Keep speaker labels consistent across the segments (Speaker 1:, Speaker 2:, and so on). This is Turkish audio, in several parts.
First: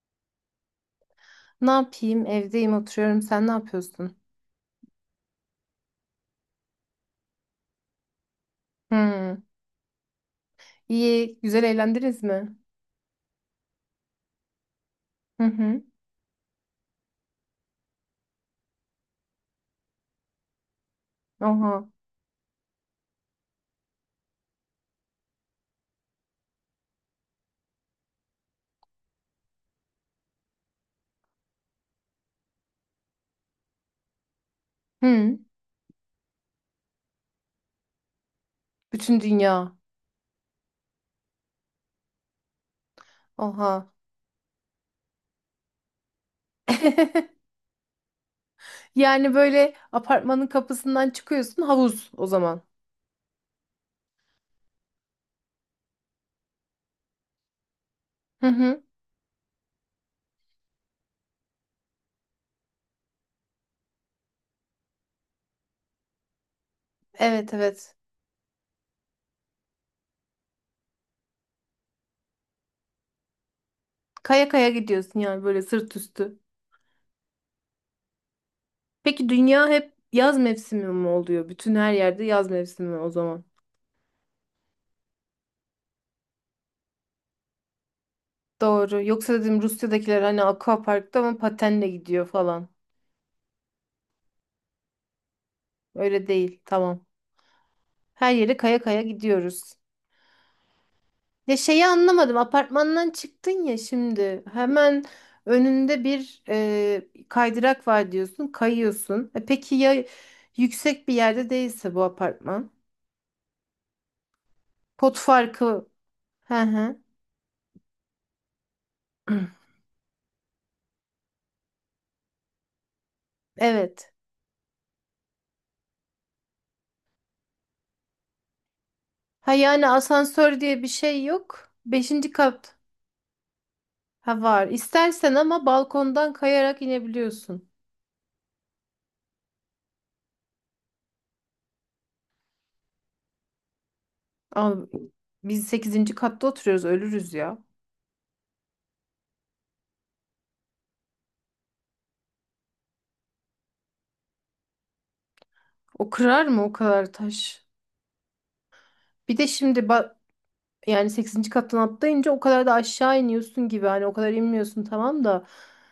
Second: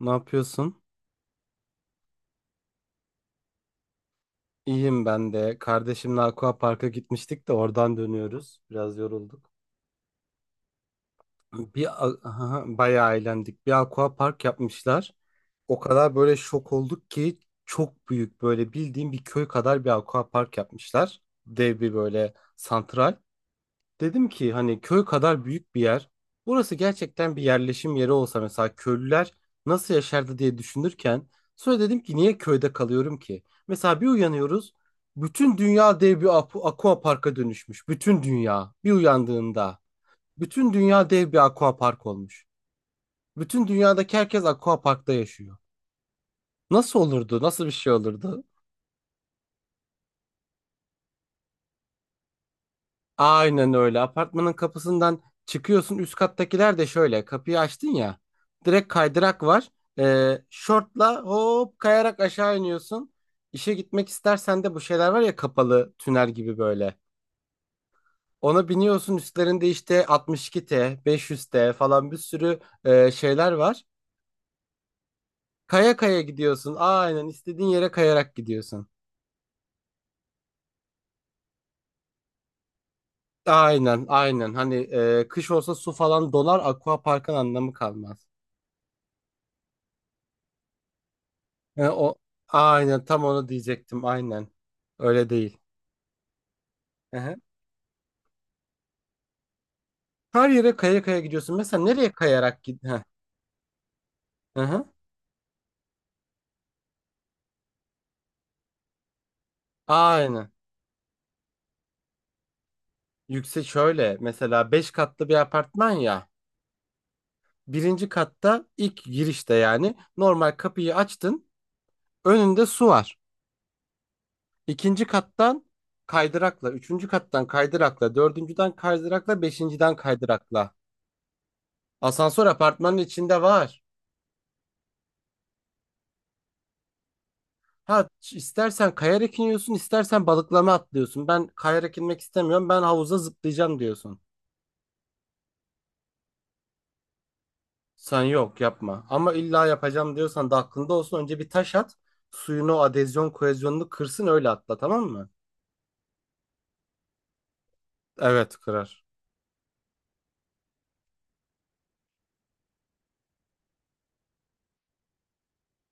Speaker 1: Ne yapıyorsun?
Speaker 2: Ne yapayım? Evdeyim, oturuyorum. Sen ne yapıyorsun?
Speaker 1: İyiyim ben de. Kardeşimle Aqua Park'a gitmiştik de oradan dönüyoruz. Biraz
Speaker 2: Hı.
Speaker 1: yorulduk.
Speaker 2: İyi, güzel eğlendiniz mi?
Speaker 1: Aha, bayağı eğlendik. Bir Aqua Park yapmışlar.
Speaker 2: Hı
Speaker 1: O
Speaker 2: hı.
Speaker 1: kadar böyle şok olduk ki çok büyük böyle bildiğim bir köy kadar bir Aqua Park yapmışlar. Dev
Speaker 2: Oha.
Speaker 1: bir böyle santral. Dedim ki hani köy kadar büyük bir yer. Burası gerçekten bir yerleşim yeri olsa mesela köylüler nasıl yaşardı diye düşünürken sonra dedim ki niye köyde kalıyorum ki? Mesela bir uyanıyoruz,
Speaker 2: Hı.
Speaker 1: bütün dünya dev bir aqua parka dönüşmüş. Bütün dünya bir
Speaker 2: Bütün dünya.
Speaker 1: uyandığında bütün dünya dev bir aqua park olmuş. Bütün
Speaker 2: Oha.
Speaker 1: dünyadaki herkes aqua parkta yaşıyor. Nasıl olurdu? Nasıl bir şey olurdu?
Speaker 2: Yani böyle apartmanın kapısından çıkıyorsun havuz o zaman.
Speaker 1: Aynen öyle. Apartmanın kapısından çıkıyorsun. Üst kattakiler de şöyle. Kapıyı açtın ya.
Speaker 2: Hı hı.
Speaker 1: Direkt kaydırak var. Şortla hop kayarak aşağı iniyorsun. İşe gitmek istersen de bu şeyler var ya, kapalı tünel gibi böyle.
Speaker 2: Evet evet.
Speaker 1: Ona biniyorsun, üstlerinde işte 62T, 500T falan bir sürü şeyler var.
Speaker 2: Kaya kaya gidiyorsun yani böyle sırt
Speaker 1: Kaya kaya
Speaker 2: üstü.
Speaker 1: gidiyorsun. Aynen, istediğin yere kayarak gidiyorsun.
Speaker 2: Peki dünya hep yaz mevsimi mi oluyor? Bütün her yerde yaz mevsimi o zaman.
Speaker 1: Aynen aynen. Hani kış olsa su falan donar. Aqua parkın anlamı kalmaz.
Speaker 2: Doğru. Yoksa dedim Rusya'dakiler hani aquaparkta ama patenle
Speaker 1: O
Speaker 2: gidiyor falan.
Speaker 1: aynen, tam onu diyecektim, aynen. Öyle değil.
Speaker 2: Öyle değil. Tamam.
Speaker 1: Hı-hı.
Speaker 2: Her yere kaya kaya gidiyoruz.
Speaker 1: Her yere kaya kaya
Speaker 2: Ya
Speaker 1: gidiyorsun. Mesela
Speaker 2: şeyi
Speaker 1: nereye
Speaker 2: anlamadım.
Speaker 1: kayarak gid? Hı.
Speaker 2: Apartmandan çıktın ya şimdi.
Speaker 1: Hı-hı.
Speaker 2: Hemen önünde bir kaydırak var diyorsun. Kayıyorsun. E peki ya
Speaker 1: Aynen.
Speaker 2: yüksek bir yerde değilse bu apartman?
Speaker 1: Yüksek şöyle mesela 5
Speaker 2: Pot
Speaker 1: katlı bir
Speaker 2: farkı.
Speaker 1: apartman ya.
Speaker 2: Hı hı.
Speaker 1: Birinci katta ilk girişte, yani normal kapıyı açtın. Önünde su var.
Speaker 2: Evet.
Speaker 1: İkinci kattan kaydırakla, üçüncü kattan kaydırakla, dördüncüden kaydırakla,
Speaker 2: Ha yani
Speaker 1: beşinciden
Speaker 2: asansör
Speaker 1: kaydırakla.
Speaker 2: diye bir şey yok. Beşinci
Speaker 1: Asansör
Speaker 2: kat.
Speaker 1: apartmanın içinde var.
Speaker 2: Ha var. İstersen ama balkondan kayarak inebiliyorsun.
Speaker 1: Ha, istersen kayarak iniyorsun, istersen balıklama atlıyorsun. Ben kayarak inmek istemiyorum. Ben havuza zıplayacağım diyorsun.
Speaker 2: Abi, biz sekizinci katta oturuyoruz. Ölürüz ya.
Speaker 1: Sen yok yapma. Ama illa yapacağım diyorsan da aklında olsun. Önce bir taş at. Suyun o adezyon kohezyonunu kırsın, öyle atla, tamam mı?
Speaker 2: O kırar mı o kadar taş?
Speaker 1: Evet, kırar.
Speaker 2: Bir de şimdi ba- Yani sekizinci kattan atlayınca o kadar da aşağı iniyorsun gibi hani o kadar inmiyorsun tamam da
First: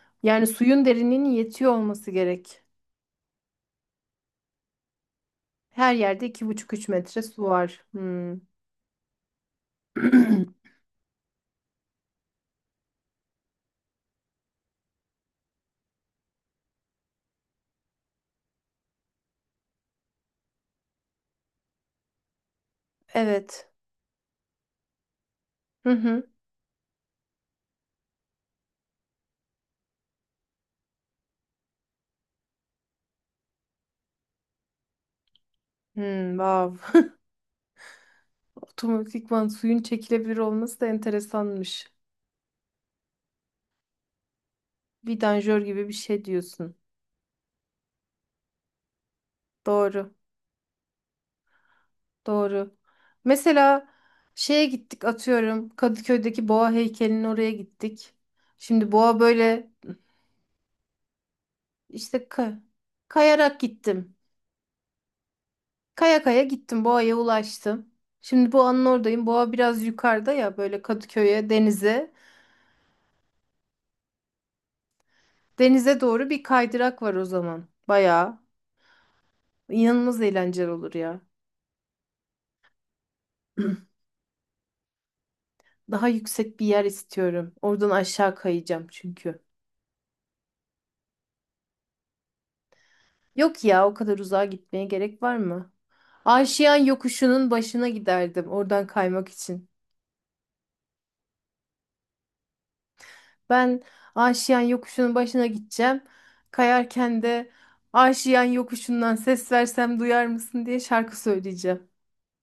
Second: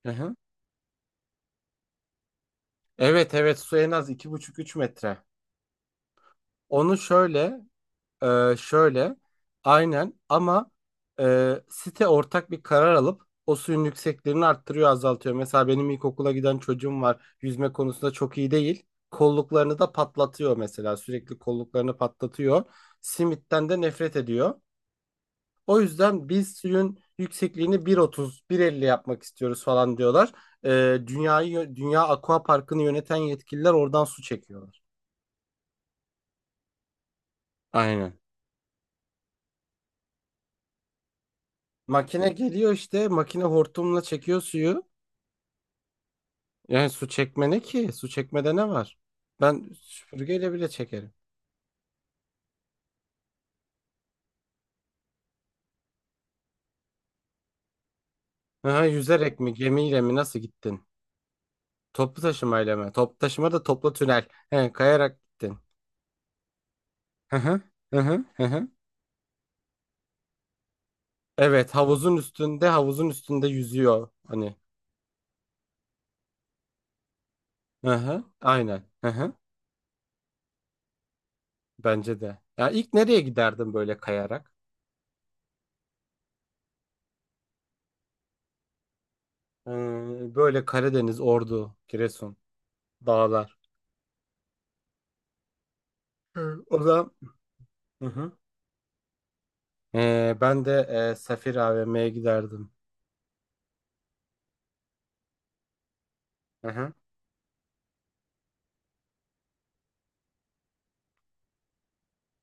Speaker 1: Hı hı.
Speaker 2: yani suyun derinliğinin yetiyor olması gerek.
Speaker 1: Evet evet, su en az iki buçuk üç metre.
Speaker 2: Her yerde iki buçuk üç
Speaker 1: Onu
Speaker 2: metre su
Speaker 1: şöyle.
Speaker 2: var. Hmm.
Speaker 1: Şöyle, aynen ama site ortak bir karar alıp o suyun yükseklerini arttırıyor, azaltıyor. Mesela benim ilkokula giden çocuğum var. Yüzme konusunda çok iyi değil. Kolluklarını da patlatıyor mesela. Sürekli kolluklarını patlatıyor.
Speaker 2: Evet.
Speaker 1: Simitten de nefret ediyor. O
Speaker 2: Hı hı.
Speaker 1: yüzden biz suyun yüksekliğini 1.30, 1.50 yapmak istiyoruz falan diyorlar. Dünyayı, Dünya Aqua Parkı'nı yöneten yetkililer oradan su çekiyorlar.
Speaker 2: Hmm, wow.
Speaker 1: Aynen.
Speaker 2: Otomatikman suyun çekilebilir olması da enteresanmış.
Speaker 1: Makine geliyor işte, makine hortumla çekiyor suyu.
Speaker 2: Vidanjör gibi bir şey diyorsun.
Speaker 1: Yani su çekme ne ki? Su çekmede ne var? Ben
Speaker 2: Doğru.
Speaker 1: süpürgeyle bile çekerim.
Speaker 2: Doğru. Mesela şeye gittik atıyorum Kadıköy'deki boğa heykelinin oraya gittik.
Speaker 1: Aha,
Speaker 2: Şimdi boğa
Speaker 1: yüzerek mi,
Speaker 2: böyle
Speaker 1: gemiyle mi, nasıl gittin?
Speaker 2: İşte
Speaker 1: Toplu
Speaker 2: ka-
Speaker 1: taşımayla mı? Toplu taşıma
Speaker 2: kayarak
Speaker 1: da toplu
Speaker 2: gittim.
Speaker 1: tünel. He, kayarak gittin.
Speaker 2: Kaya kaya gittim. Boğa'ya
Speaker 1: Hı hı.
Speaker 2: ulaştım.
Speaker 1: Hı hı. Hı
Speaker 2: Şimdi
Speaker 1: hı.
Speaker 2: Boğa'nın oradayım. Boğa biraz yukarıda ya böyle Kadıköy'e,
Speaker 1: Evet,
Speaker 2: denize.
Speaker 1: havuzun üstünde, havuzun üstünde yüzüyor hani.
Speaker 2: Denize doğru bir kaydırak var o zaman.
Speaker 1: Hı hı.
Speaker 2: Bayağı
Speaker 1: Aynen. Hı hı.
Speaker 2: inanılmaz eğlenceli olur ya.
Speaker 1: Bence de. Ya, ilk nereye giderdim böyle kayarak?
Speaker 2: Daha yüksek bir yer istiyorum. Oradan aşağı kayacağım çünkü.
Speaker 1: Ee, Böyle Karadeniz, Ordu, Giresun, dağlar.
Speaker 2: Yok ya o kadar uzağa gitmeye gerek var mı?
Speaker 1: Hı.
Speaker 2: Aşiyan
Speaker 1: O zaman.
Speaker 2: yokuşunun başına
Speaker 1: Hı hı.
Speaker 2: giderdim oradan kaymak için.
Speaker 1: Ben de Safir AVM'ye giderdim.
Speaker 2: Ben Aşiyan yokuşunun başına gideceğim.
Speaker 1: Hı hı.
Speaker 2: Kayarken de Aşiyan yokuşundan ses versem duyar mısın diye şarkı söyleyeceğim.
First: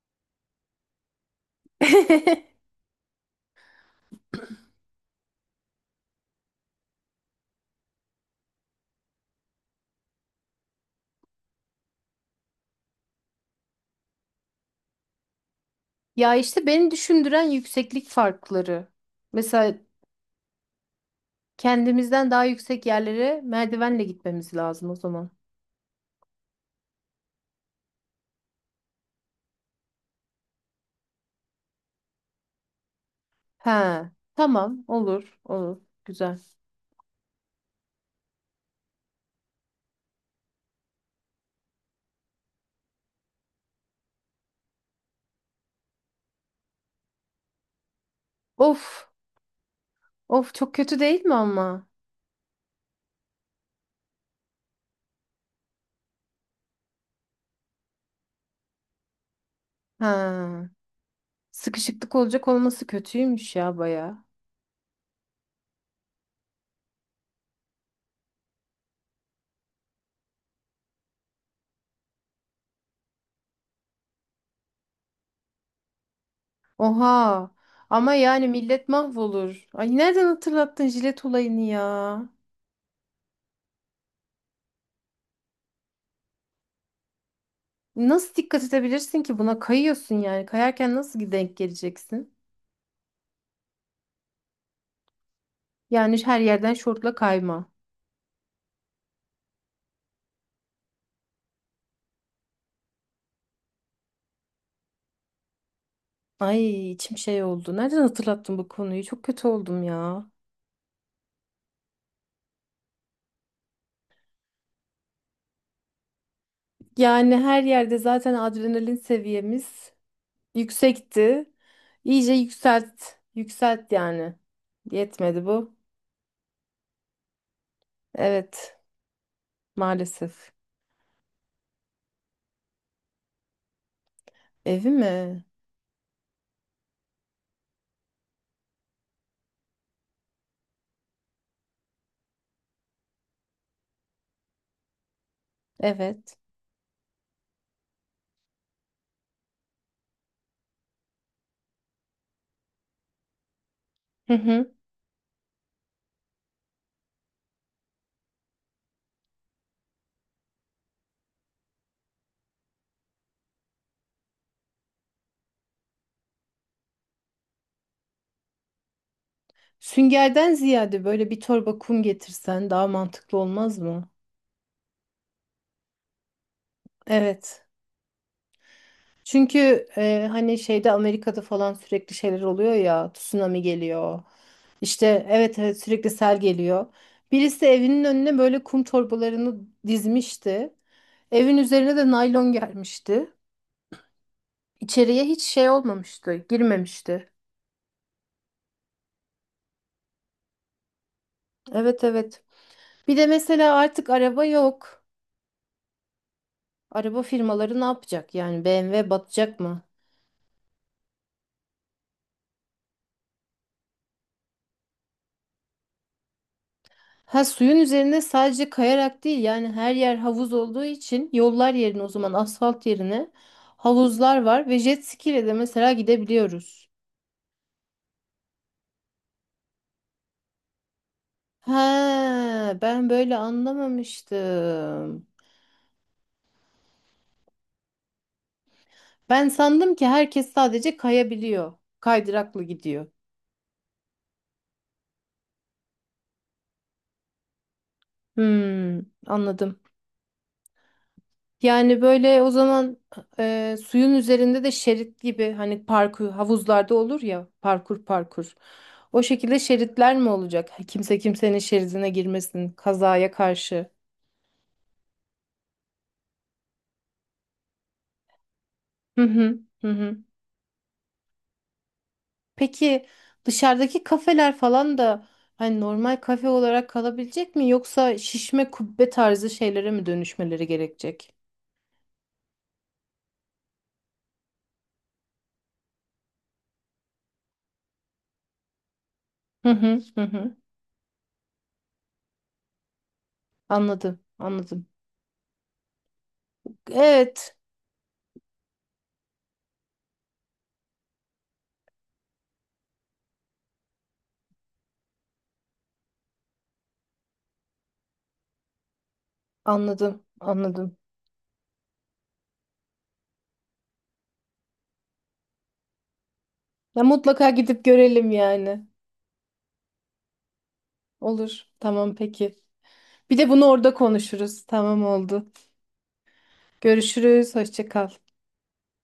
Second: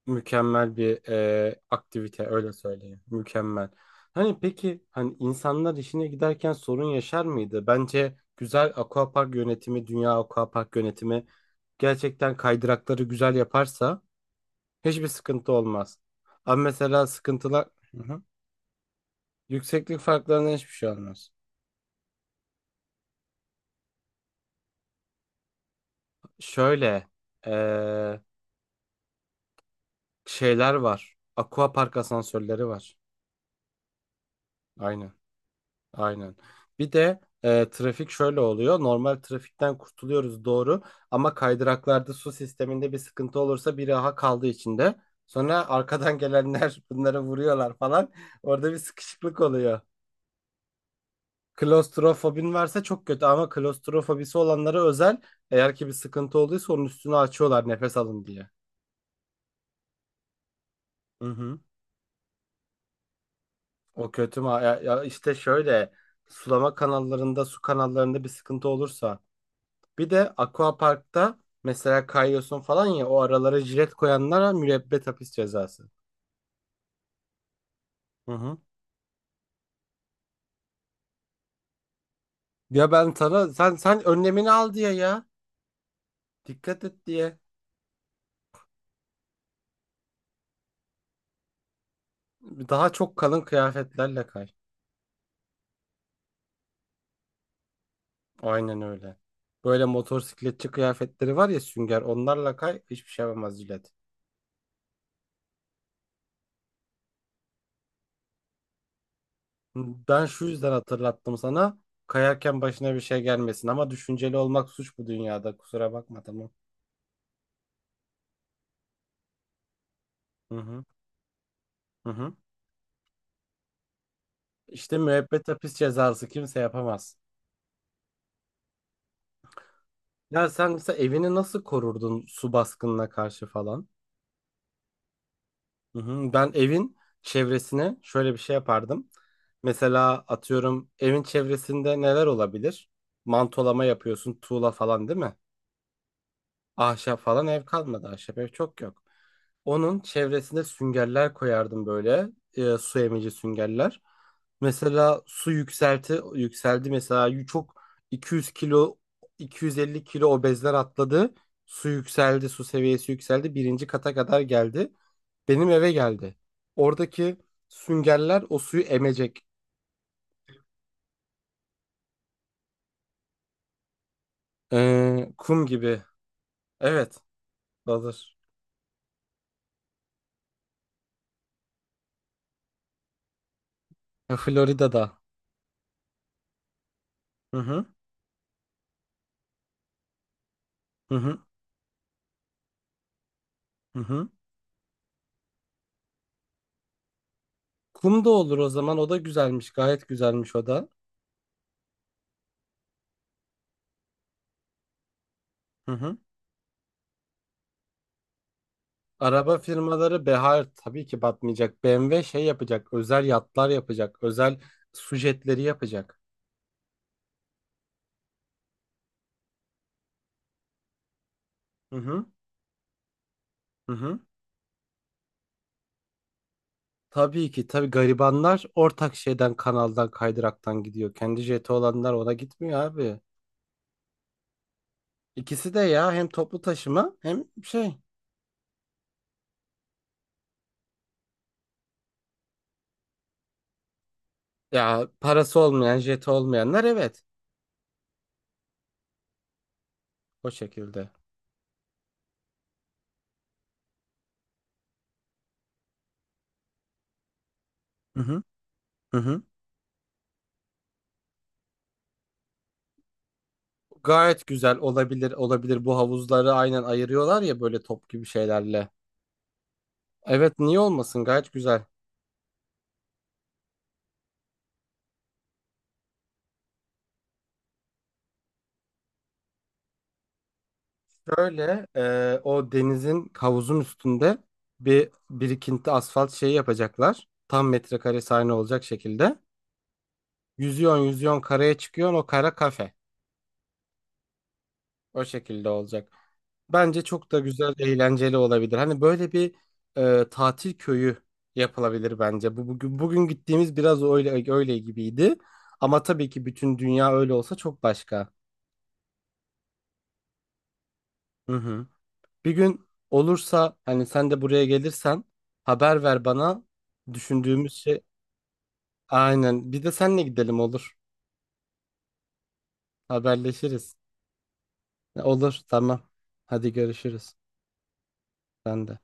Speaker 1: Mükemmel bir aktivite, öyle söyleyeyim. Mükemmel. Hani, peki, hani insanlar işine giderken sorun yaşar mıydı? Bence güzel aquapark yönetimi, dünya aquapark yönetimi gerçekten kaydırakları güzel yaparsa hiçbir sıkıntı olmaz.
Speaker 2: Ya
Speaker 1: Ama
Speaker 2: işte beni
Speaker 1: mesela
Speaker 2: düşündüren
Speaker 1: sıkıntılar, hı
Speaker 2: yükseklik
Speaker 1: hı,
Speaker 2: farkları. Mesela
Speaker 1: yükseklik farklarına hiçbir şey olmaz.
Speaker 2: kendimizden daha yüksek yerlere merdivenle gitmemiz lazım o zaman.
Speaker 1: Şöyle e, şeyler var. Aquapark asansörleri var.
Speaker 2: He, tamam
Speaker 1: Aynen.
Speaker 2: olur olur
Speaker 1: Aynen.
Speaker 2: güzel.
Speaker 1: Bir de trafik şöyle oluyor. Normal trafikten kurtuluyoruz, doğru, ama kaydıraklarda su sisteminde bir sıkıntı olursa biri aha kaldı içinde. Sonra arkadan gelenler bunları vuruyorlar falan. Orada bir
Speaker 2: Of
Speaker 1: sıkışıklık oluyor.
Speaker 2: of çok kötü değil mi ama?
Speaker 1: Klostrofobin varsa çok kötü, ama klostrofobisi olanlara özel, eğer ki bir sıkıntı olduysa onun üstünü açıyorlar, nefes alın diye.
Speaker 2: Ha,
Speaker 1: Hı hı.
Speaker 2: sıkışıklık olacak olması kötüymüş ya
Speaker 1: O
Speaker 2: baya.
Speaker 1: kötü mü? Ya, ya işte şöyle, sulama kanallarında, su kanallarında bir sıkıntı olursa. Bir de Aquapark'ta mesela kayıyorsun falan ya, o aralara jilet koyanlara müebbet hapis cezası.
Speaker 2: Oha. Ama
Speaker 1: Hı
Speaker 2: yani
Speaker 1: hı.
Speaker 2: millet mahvolur. Ay nereden hatırlattın jilet olayını ya?
Speaker 1: Ya ben sana sen önlemini al diye ya. Dikkat et diye.
Speaker 2: Nasıl dikkat edebilirsin ki buna kayıyorsun yani? Kayarken nasıl denk geleceksin?
Speaker 1: Daha çok kalın kıyafetlerle kay.
Speaker 2: Yani her yerden şortla kayma.
Speaker 1: Aynen öyle. Böyle motosikletçi kıyafetleri var ya sünger, onlarla kay, hiçbir şey yapamaz jilet.
Speaker 2: Ay içim şey oldu. Nereden hatırlattın bu konuyu? Çok kötü oldum ya.
Speaker 1: Ben şu yüzden hatırlattım sana. Kayarken başına bir şey gelmesin ama, düşünceli olmak suç bu dünyada, kusura bakma, tamam.
Speaker 2: Yani her yerde zaten adrenalin seviyemiz
Speaker 1: Hı hı.
Speaker 2: yüksekti.
Speaker 1: Hı
Speaker 2: İyice
Speaker 1: hı.
Speaker 2: yükselt. Yükselt yani.
Speaker 1: İşte
Speaker 2: Yetmedi
Speaker 1: müebbet hapis
Speaker 2: bu.
Speaker 1: cezası, kimse yapamaz.
Speaker 2: Evet,
Speaker 1: Ya
Speaker 2: maalesef.
Speaker 1: sen mesela evini nasıl korurdun su baskınına karşı falan?
Speaker 2: Evi mi?
Speaker 1: Hı hı. Ben evin çevresine şöyle bir şey yapardım. Mesela atıyorum, evin çevresinde neler olabilir? Mantolama yapıyorsun, tuğla falan, değil mi?
Speaker 2: Evet.
Speaker 1: Ahşap falan ev kalmadı. Ahşap ev çok yok. Onun çevresine süngerler koyardım böyle. Su emici süngerler.
Speaker 2: Hı hı.
Speaker 1: Mesela su yükselti yükseldi, mesela çok 200 kilo, 250 kilo obezler atladı. Su yükseldi, su seviyesi yükseldi. Birinci kata kadar geldi. Benim eve geldi. Oradaki süngerler o suyu emecek.
Speaker 2: Süngerden ziyade böyle bir torba kum getirsen daha mantıklı olmaz mı?
Speaker 1: Kum gibi. Evet,
Speaker 2: Evet.
Speaker 1: hazır.
Speaker 2: Çünkü hani şeyde Amerika'da falan sürekli şeyler oluyor ya, tsunami geliyor.
Speaker 1: Florida'da.
Speaker 2: İşte evet evet sürekli sel geliyor.
Speaker 1: Hı
Speaker 2: Birisi
Speaker 1: hı.
Speaker 2: evinin önüne böyle kum torbalarını dizmişti.
Speaker 1: Hı hı.
Speaker 2: Evin üzerine de naylon gelmişti.
Speaker 1: Hı hı.
Speaker 2: İçeriye hiç şey olmamıştı, girmemişti.
Speaker 1: Kum da olur o zaman. O da güzelmiş. Gayet güzelmiş o da.
Speaker 2: Evet evet. Bir de mesela artık araba yok.
Speaker 1: Hı hı.
Speaker 2: Araba firmaları ne yapacak? Yani BMW
Speaker 1: Araba
Speaker 2: batacak mı?
Speaker 1: firmaları, Behar, tabii ki batmayacak. BMW şey yapacak. Özel yatlar yapacak. Özel su jetleri yapacak.
Speaker 2: Ha suyun üzerinde sadece kayarak değil yani her yer havuz olduğu için yollar
Speaker 1: Hı
Speaker 2: yerine o
Speaker 1: hı.
Speaker 2: zaman asfalt yerine
Speaker 1: Hı hı.
Speaker 2: havuzlar var ve jet ski ile de mesela gidebiliyoruz.
Speaker 1: Tabii ki tabii, garibanlar ortak şeyden, kanaldan, kaydıraktan gidiyor. Kendi jeti olanlar
Speaker 2: Ha
Speaker 1: ona gitmiyor
Speaker 2: ben
Speaker 1: abi.
Speaker 2: böyle anlamamıştım.
Speaker 1: İkisi de ya, hem toplu taşıma hem şey.
Speaker 2: Ben sandım ki herkes sadece kayabiliyor. Kaydıraklı gidiyor.
Speaker 1: Ya parası olmayan, jeti olmayanlar evet.
Speaker 2: Hmm, anladım.
Speaker 1: O şekilde.
Speaker 2: Yani böyle o zaman suyun üzerinde de şerit gibi hani parkur havuzlarda olur ya parkur
Speaker 1: Hı hı.
Speaker 2: parkur.
Speaker 1: Hı
Speaker 2: O
Speaker 1: hı.
Speaker 2: şekilde şeritler mi olacak? Kimse kimsenin şeridine girmesin kazaya karşı.
Speaker 1: Gayet güzel olabilir, olabilir, bu havuzları aynen ayırıyorlar ya böyle top gibi şeylerle.
Speaker 2: Hı hı hı hı.
Speaker 1: Evet, niye olmasın, gayet güzel.
Speaker 2: Peki dışarıdaki kafeler falan da hani normal kafe olarak kalabilecek mi yoksa şişme kubbe tarzı şeylere mi dönüşmeleri gerekecek?
Speaker 1: Şöyle o denizin, havuzun üstünde bir birikinti asfalt şeyi yapacaklar. Tam metrekare sahne olacak şekilde.
Speaker 2: Hı hı hı hı.
Speaker 1: Yüzüyorsun yüzüyorsun, karaya çıkıyorsun, o kara kafe.
Speaker 2: Anladım, anladım.
Speaker 1: O şekilde olacak. Bence çok da
Speaker 2: Evet,
Speaker 1: güzel, eğlenceli olabilir. Hani böyle bir tatil köyü yapılabilir bence. Bu bugün gittiğimiz biraz öyle öyle gibiydi. Ama tabii ki bütün dünya öyle olsa çok başka.
Speaker 2: anladım, anladım.
Speaker 1: Hı hı. Bir gün olursa, hani sen de buraya gelirsen, haber ver bana.
Speaker 2: Ya mutlaka
Speaker 1: Düşündüğümüz
Speaker 2: gidip
Speaker 1: şey
Speaker 2: görelim yani.
Speaker 1: aynen. Bir de senle gidelim, olur.
Speaker 2: Olur. Tamam peki. Bir de bunu orada
Speaker 1: Haberleşiriz.
Speaker 2: konuşuruz. Tamam oldu.
Speaker 1: Olur, tamam. Hadi görüşürüz.
Speaker 2: Görüşürüz. Hoşça kal.
Speaker 1: Ben de.